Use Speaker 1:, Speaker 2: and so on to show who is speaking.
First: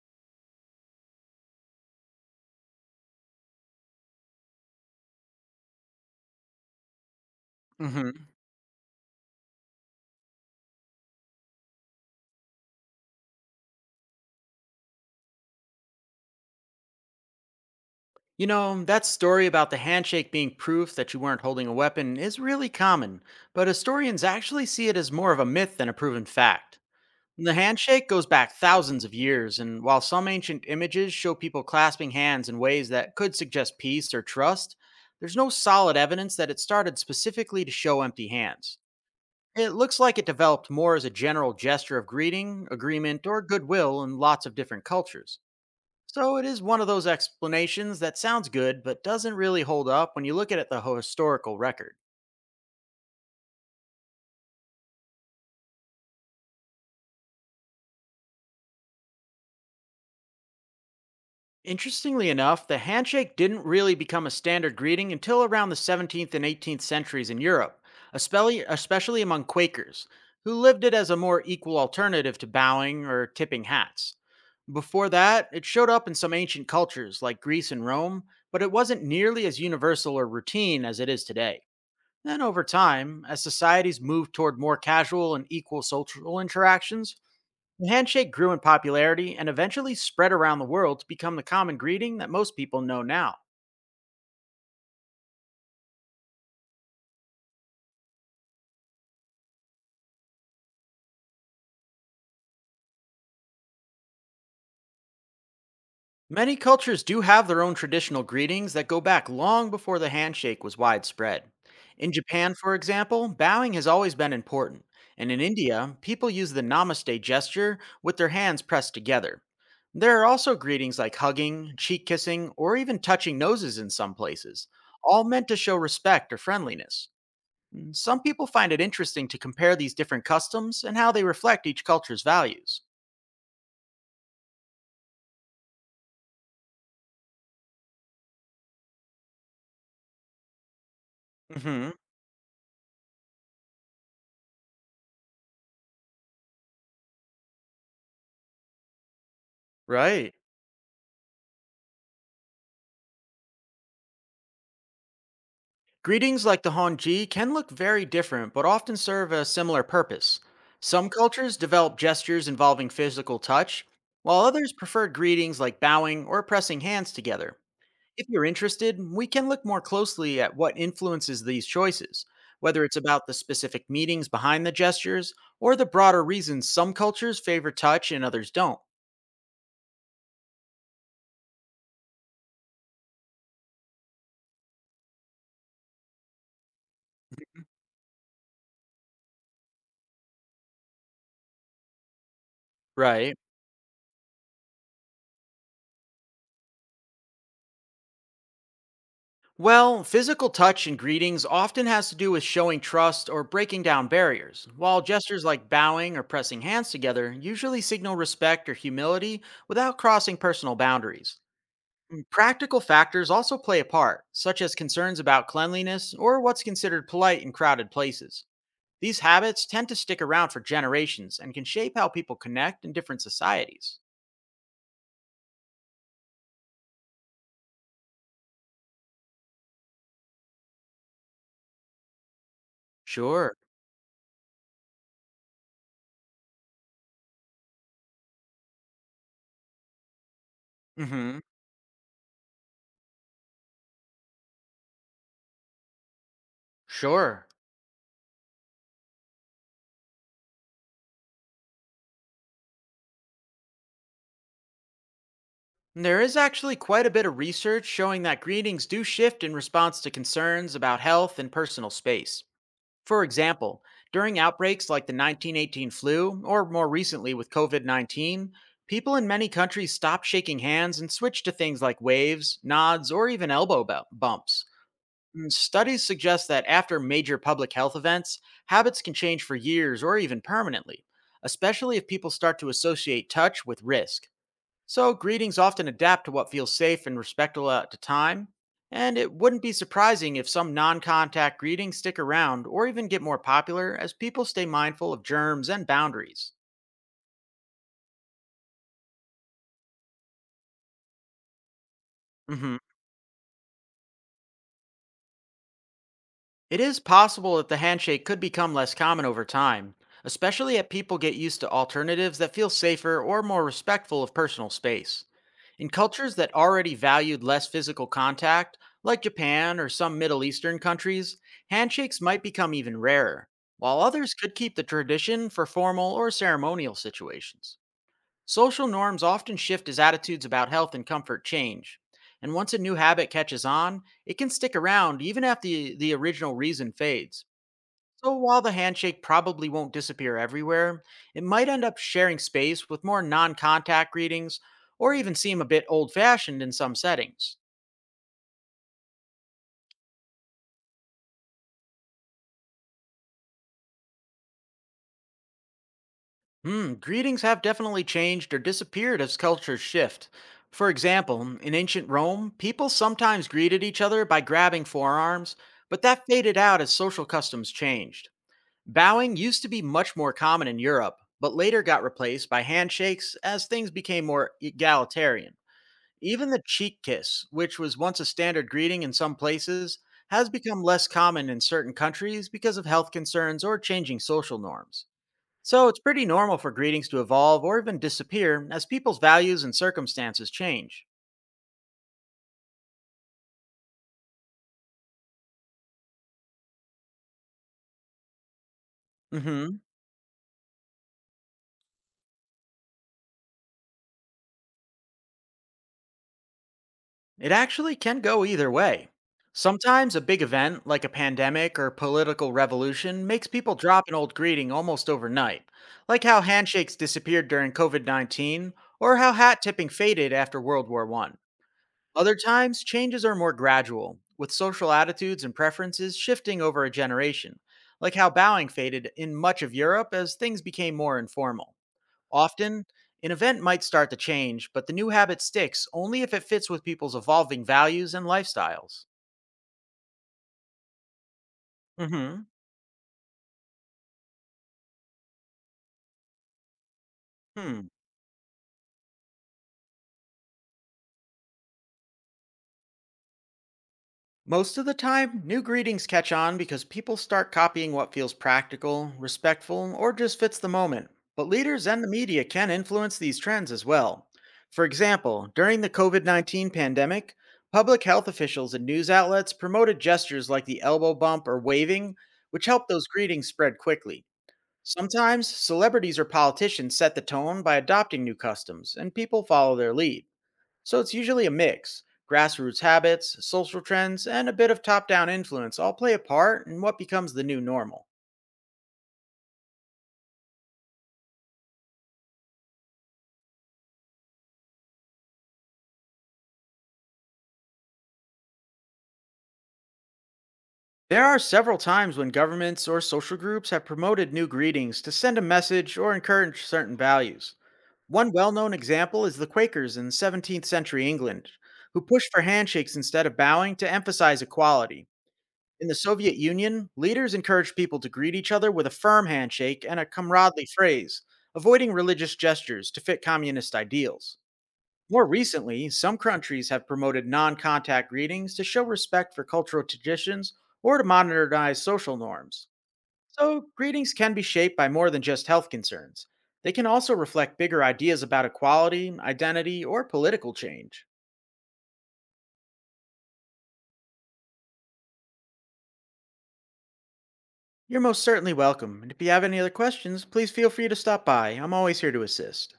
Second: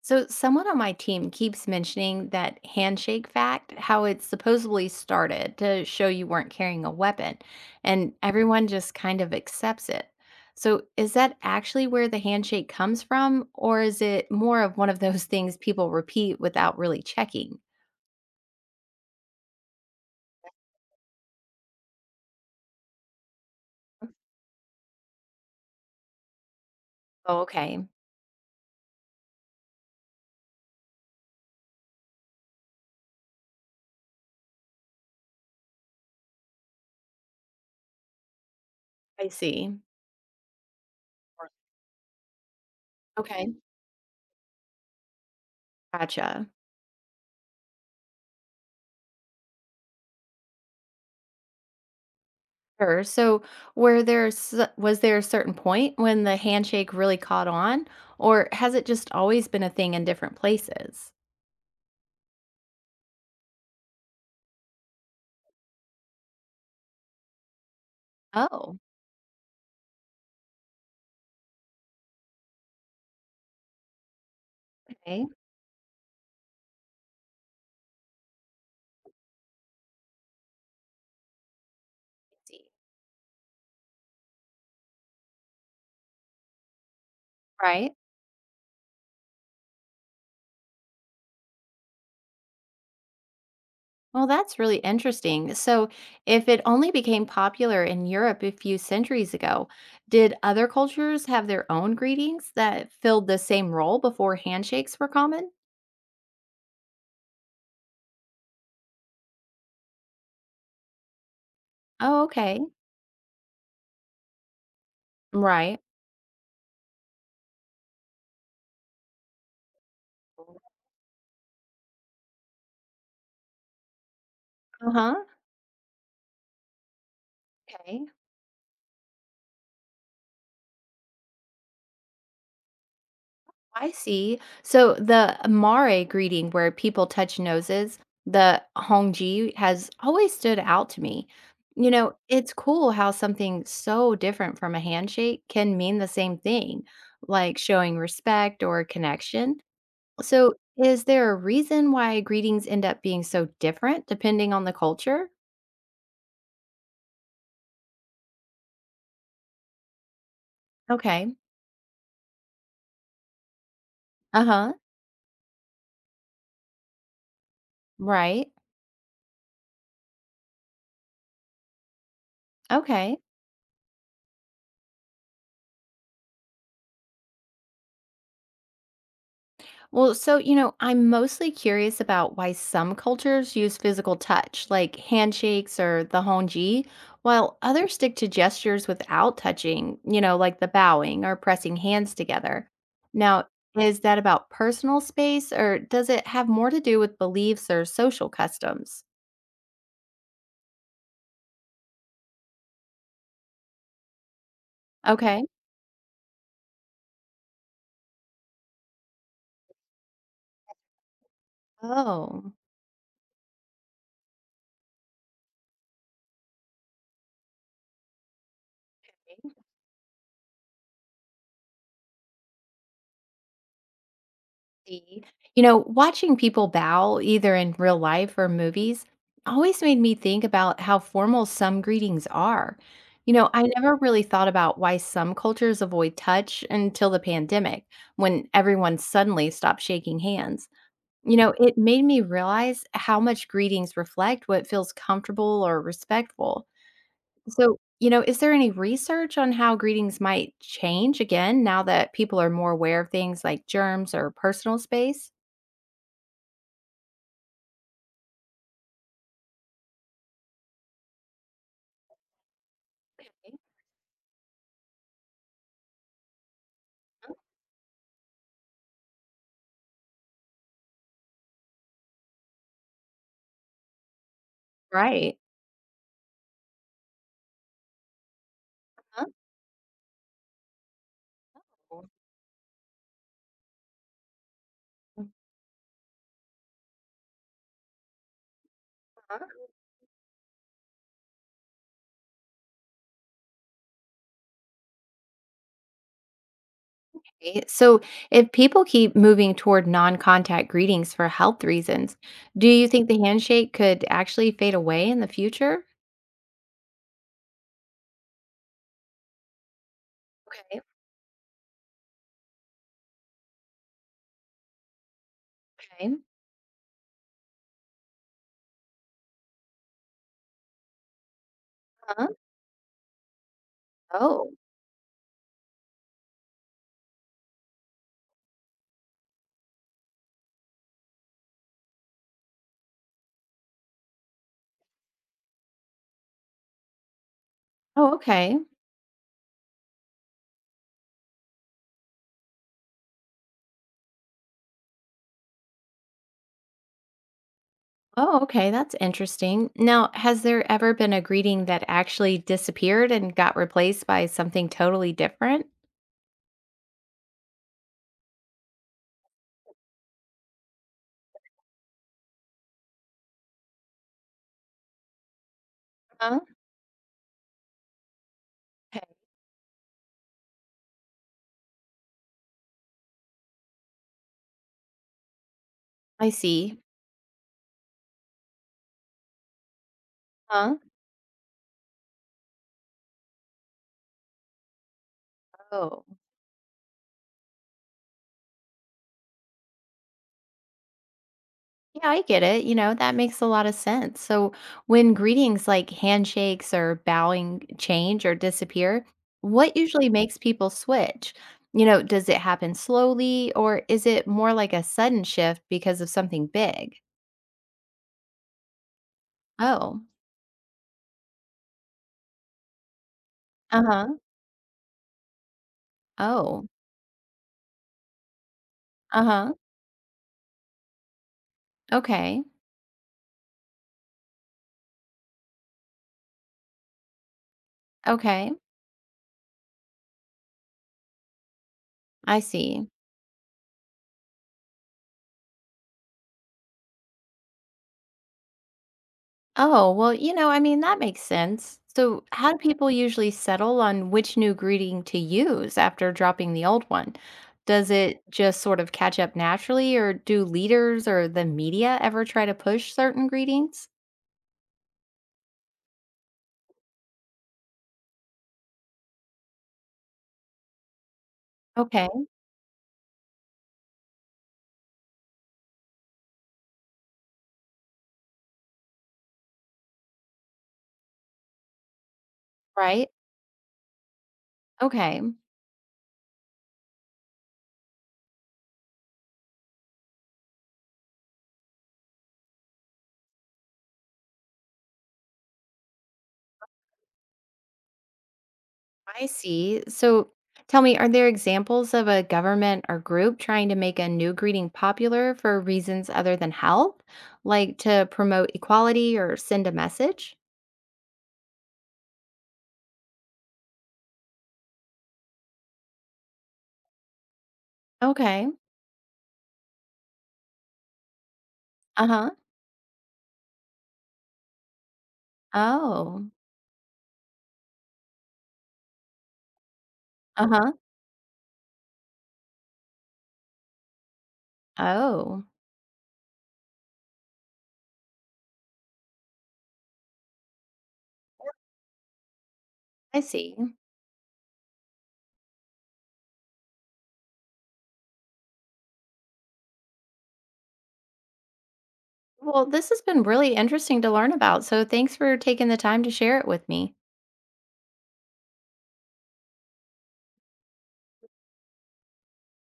Speaker 1: So, someone on my team keeps mentioning that handshake fact, how it supposedly started to show you weren't carrying a weapon, and
Speaker 2: Hmm.
Speaker 1: everyone just kind of accepts it. So, is that actually where the handshake comes from, or is it more of one of those things people repeat without really checking?
Speaker 2: You know, that story about the handshake being proof that you weren't holding a weapon is really common, but historians actually see it as more of a myth than a proven fact.
Speaker 1: Oh,
Speaker 2: The
Speaker 1: okay.
Speaker 2: handshake goes back thousands of years, and while some ancient images show people clasping hands in ways that could suggest peace or trust, there's no solid evidence that it started specifically to show empty hands.
Speaker 1: I
Speaker 2: It
Speaker 1: see.
Speaker 2: looks like it developed more as a general gesture of greeting, agreement, or
Speaker 1: Okay.
Speaker 2: goodwill in lots of different cultures. So it
Speaker 1: Gotcha.
Speaker 2: is one of those explanations that sounds good but doesn't really hold up when you look at it the historical record.
Speaker 1: Sure. So, was there a certain point when the handshake really caught on, or has it just always been a thing in different places?
Speaker 2: Interestingly enough, the handshake didn't really become a standard greeting until around the 17th and 18th centuries in Europe, especially
Speaker 1: Oh,
Speaker 2: especially among Quakers, who lived it as a more equal alternative to bowing or tipping hats. Before
Speaker 1: okay.
Speaker 2: that, it showed up in some ancient cultures like Greece and Rome, but it wasn't nearly as universal or routine as it is today. Then over
Speaker 1: See.
Speaker 2: time, as societies moved toward more casual and equal social interactions, the
Speaker 1: Right.
Speaker 2: handshake grew in popularity and eventually spread around the world to become the common greeting that most people know now.
Speaker 1: Well, that's really interesting. So, if it only became popular in Europe a few centuries ago, did other cultures have their own greetings that filled the same role before handshakes were common?
Speaker 2: Many cultures do have their own traditional greetings that go back long before the handshake was widespread. In
Speaker 1: Oh,
Speaker 2: Japan,
Speaker 1: okay.
Speaker 2: for example, bowing has always been important, and in
Speaker 1: Right.
Speaker 2: India, people use the namaste gesture with their hands pressed together. There are also greetings like hugging, cheek kissing, or even touching noses in some places,
Speaker 1: Uh huh.
Speaker 2: all meant to show respect or friendliness.
Speaker 1: Okay.
Speaker 2: Some people find it interesting to compare these different customs and how they reflect each culture's values.
Speaker 1: I see. So the Mare greeting where people touch noses, the Hongji has always stood out to me. You
Speaker 2: Hmm.
Speaker 1: know, it's cool how something so different from a handshake can mean the same thing, like showing respect or connection.
Speaker 2: Right.
Speaker 1: So is there a reason why greetings end up being so different depending on the culture?
Speaker 2: Greetings like the Honji can look very different, but often serve a similar purpose. Some
Speaker 1: Okay.
Speaker 2: cultures develop gestures involving physical touch, while
Speaker 1: Uh-huh.
Speaker 2: others prefer greetings like bowing or pressing hands together. If you're
Speaker 1: Right.
Speaker 2: interested, we can look more closely at what influences these choices, whether it's
Speaker 1: Okay.
Speaker 2: about the specific meanings behind the gestures or the broader reasons some cultures favor touch and others don't.
Speaker 1: Well, so, I'm mostly curious about why some cultures use physical touch, like handshakes or the honji, while others stick to gestures without touching, like the bowing or pressing hands together.
Speaker 2: Right.
Speaker 1: Now, is that about personal space or does it have more to do with beliefs or social customs?
Speaker 2: Well, physical touch and greetings often has to do with showing trust or breaking down barriers, while
Speaker 1: Okay.
Speaker 2: gestures like bowing or pressing hands together usually signal respect or humility without crossing personal boundaries.
Speaker 1: Oh.
Speaker 2: Practical factors also play a part, such as concerns about cleanliness or what's considered polite in crowded places. These habits tend to stick around for generations and can shape how people connect in different societies.
Speaker 1: See. You know, watching people bow, either in real life or movies, always made me think about how formal some greetings are. You know,
Speaker 2: Sure.
Speaker 1: I never really thought about why some cultures avoid touch until the pandemic, when everyone suddenly stopped shaking hands. You
Speaker 2: Mhm.
Speaker 1: know, it made me realize how much greetings reflect what feels comfortable or respectful.
Speaker 2: Sure.
Speaker 1: So, is there any research on how greetings might change again now that people are more aware of things like germs or personal space?
Speaker 2: There is actually quite a bit of research showing that greetings do shift in response to concerns about health and personal space. For example, during outbreaks like the 1918 flu, or more recently with COVID-19, people in many countries stopped shaking hands and switched to things like waves, nods, or even elbow bumps.
Speaker 1: Right.
Speaker 2: And studies suggest that after major public health events, habits can change for years or even permanently, especially if
Speaker 1: Oh,
Speaker 2: people start to associate touch with risk. So, greetings often adapt to what feels safe and respectful at the time, and it wouldn't be surprising if some non contact greetings stick around or even get more popular as people stay mindful of germs and boundaries.
Speaker 1: alright. So if people keep moving toward non-contact greetings for health reasons, do
Speaker 2: Hmm.
Speaker 1: you think the handshake could actually fade away in the future?
Speaker 2: It is possible that the handshake could become less common over time, especially
Speaker 1: Okay.
Speaker 2: if people get used to alternatives that feel safer or more respectful of personal space. In
Speaker 1: Okay.
Speaker 2: cultures that already valued less physical contact, like Japan or some Middle Eastern countries, handshakes
Speaker 1: Huh.
Speaker 2: might become even rarer, while others
Speaker 1: Oh.
Speaker 2: could keep the tradition for formal or ceremonial situations. Social norms often shift as attitudes about health and comfort change. And once a new habit catches on, it can stick around even after the original reason fades.
Speaker 1: Oh,
Speaker 2: So
Speaker 1: okay.
Speaker 2: while the handshake probably won't disappear everywhere, it might end up sharing space with more non contact greetings or even seem a bit old fashioned in some settings.
Speaker 1: Oh, okay. That's interesting. Now, has there ever been a greeting that actually disappeared and got replaced by something totally different?
Speaker 2: Hmm, greetings have definitely changed or disappeared as cultures shift. For example, in ancient Rome, people sometimes greeted each other by grabbing forearms, but that
Speaker 1: Huh.
Speaker 2: faded out as social customs changed.
Speaker 1: Okay.
Speaker 2: Bowing used to be much more common in Europe, but later got replaced by handshakes as things became more egalitarian.
Speaker 1: I
Speaker 2: Even the
Speaker 1: see.
Speaker 2: cheek kiss, which was once a standard greeting in some places, has
Speaker 1: Huh?
Speaker 2: become less common in certain countries because of health concerns or changing social norms. So it's
Speaker 1: Oh.
Speaker 2: pretty normal for greetings to evolve or even disappear as people's values and circumstances change.
Speaker 1: Yeah, I get it. You know, that makes a lot of sense. So, when greetings like handshakes or bowing change or disappear, what
Speaker 2: Hmm.
Speaker 1: usually makes people switch? You know, does it happen slowly or is it more like a sudden shift because of something big?
Speaker 2: It actually can go either way.
Speaker 1: Oh,
Speaker 2: Sometimes a big event, like a pandemic or political revolution, makes people
Speaker 1: uh
Speaker 2: drop
Speaker 1: huh.
Speaker 2: an old greeting almost overnight, like how
Speaker 1: Oh,
Speaker 2: handshakes disappeared during COVID-19 or
Speaker 1: uh
Speaker 2: how
Speaker 1: huh.
Speaker 2: hat tipping faded after World War One. Other
Speaker 1: Okay.
Speaker 2: times, changes are more gradual, with social attitudes and preferences shifting over a generation, like how
Speaker 1: Okay.
Speaker 2: bowing faded in much of Europe as things became more informal.
Speaker 1: I see.
Speaker 2: Often, an event might start to change, but the new habit sticks only if it fits with people's evolving values and lifestyles.
Speaker 1: Oh, well, I mean, that makes sense. So,
Speaker 2: Hmm.
Speaker 1: how do people usually settle on which new greeting to use after dropping the old one?
Speaker 2: Hmm.
Speaker 1: Does it just sort of catch up naturally, or do leaders or the media ever try to push certain greetings?
Speaker 2: Most of the time, new greetings catch on because people start copying what feels practical, respectful, or just fits the moment. But leaders and
Speaker 1: Okay,
Speaker 2: the media can influence these trends as well. For example, during the COVID-19 pandemic, public health officials and news outlets promoted gestures like the elbow bump or waving, which helped those
Speaker 1: right.
Speaker 2: greetings spread quickly.
Speaker 1: Okay,
Speaker 2: Sometimes, celebrities or politicians set the tone by adopting new customs, and people follow their lead. So it's usually a mix. Grassroots habits, social trends, and a bit of top down influence all play a part in what becomes the new normal.
Speaker 1: I see. So, tell me, are there examples of a government or group trying to make a new greeting popular for reasons other than health, like to promote equality or send a message?
Speaker 2: There are several times when governments or social groups have promoted new greetings to send a message or encourage certain values. One
Speaker 1: Okay.
Speaker 2: well known example is the Quakers in 17th century England, who
Speaker 1: Uh
Speaker 2: pushed
Speaker 1: huh.
Speaker 2: for handshakes instead of bowing to emphasize equality. In the
Speaker 1: Oh.
Speaker 2: Soviet Union, leaders encouraged people to greet each other with a firm handshake and a comradely
Speaker 1: Uh-huh.
Speaker 2: phrase, avoiding religious gestures to fit communist ideals. More
Speaker 1: Oh,
Speaker 2: recently, some countries have promoted non contact greetings to show respect for cultural traditions or to modernize social norms.
Speaker 1: I see.
Speaker 2: So, greetings can be shaped by more than just health concerns. They can also reflect bigger ideas about equality, identity, or political change.
Speaker 1: Well, this has been really interesting to learn about, so thanks for taking the time to share it with me.
Speaker 2: You're most certainly welcome, and if you have any other questions, please feel free to stop by. I'm always here to assist.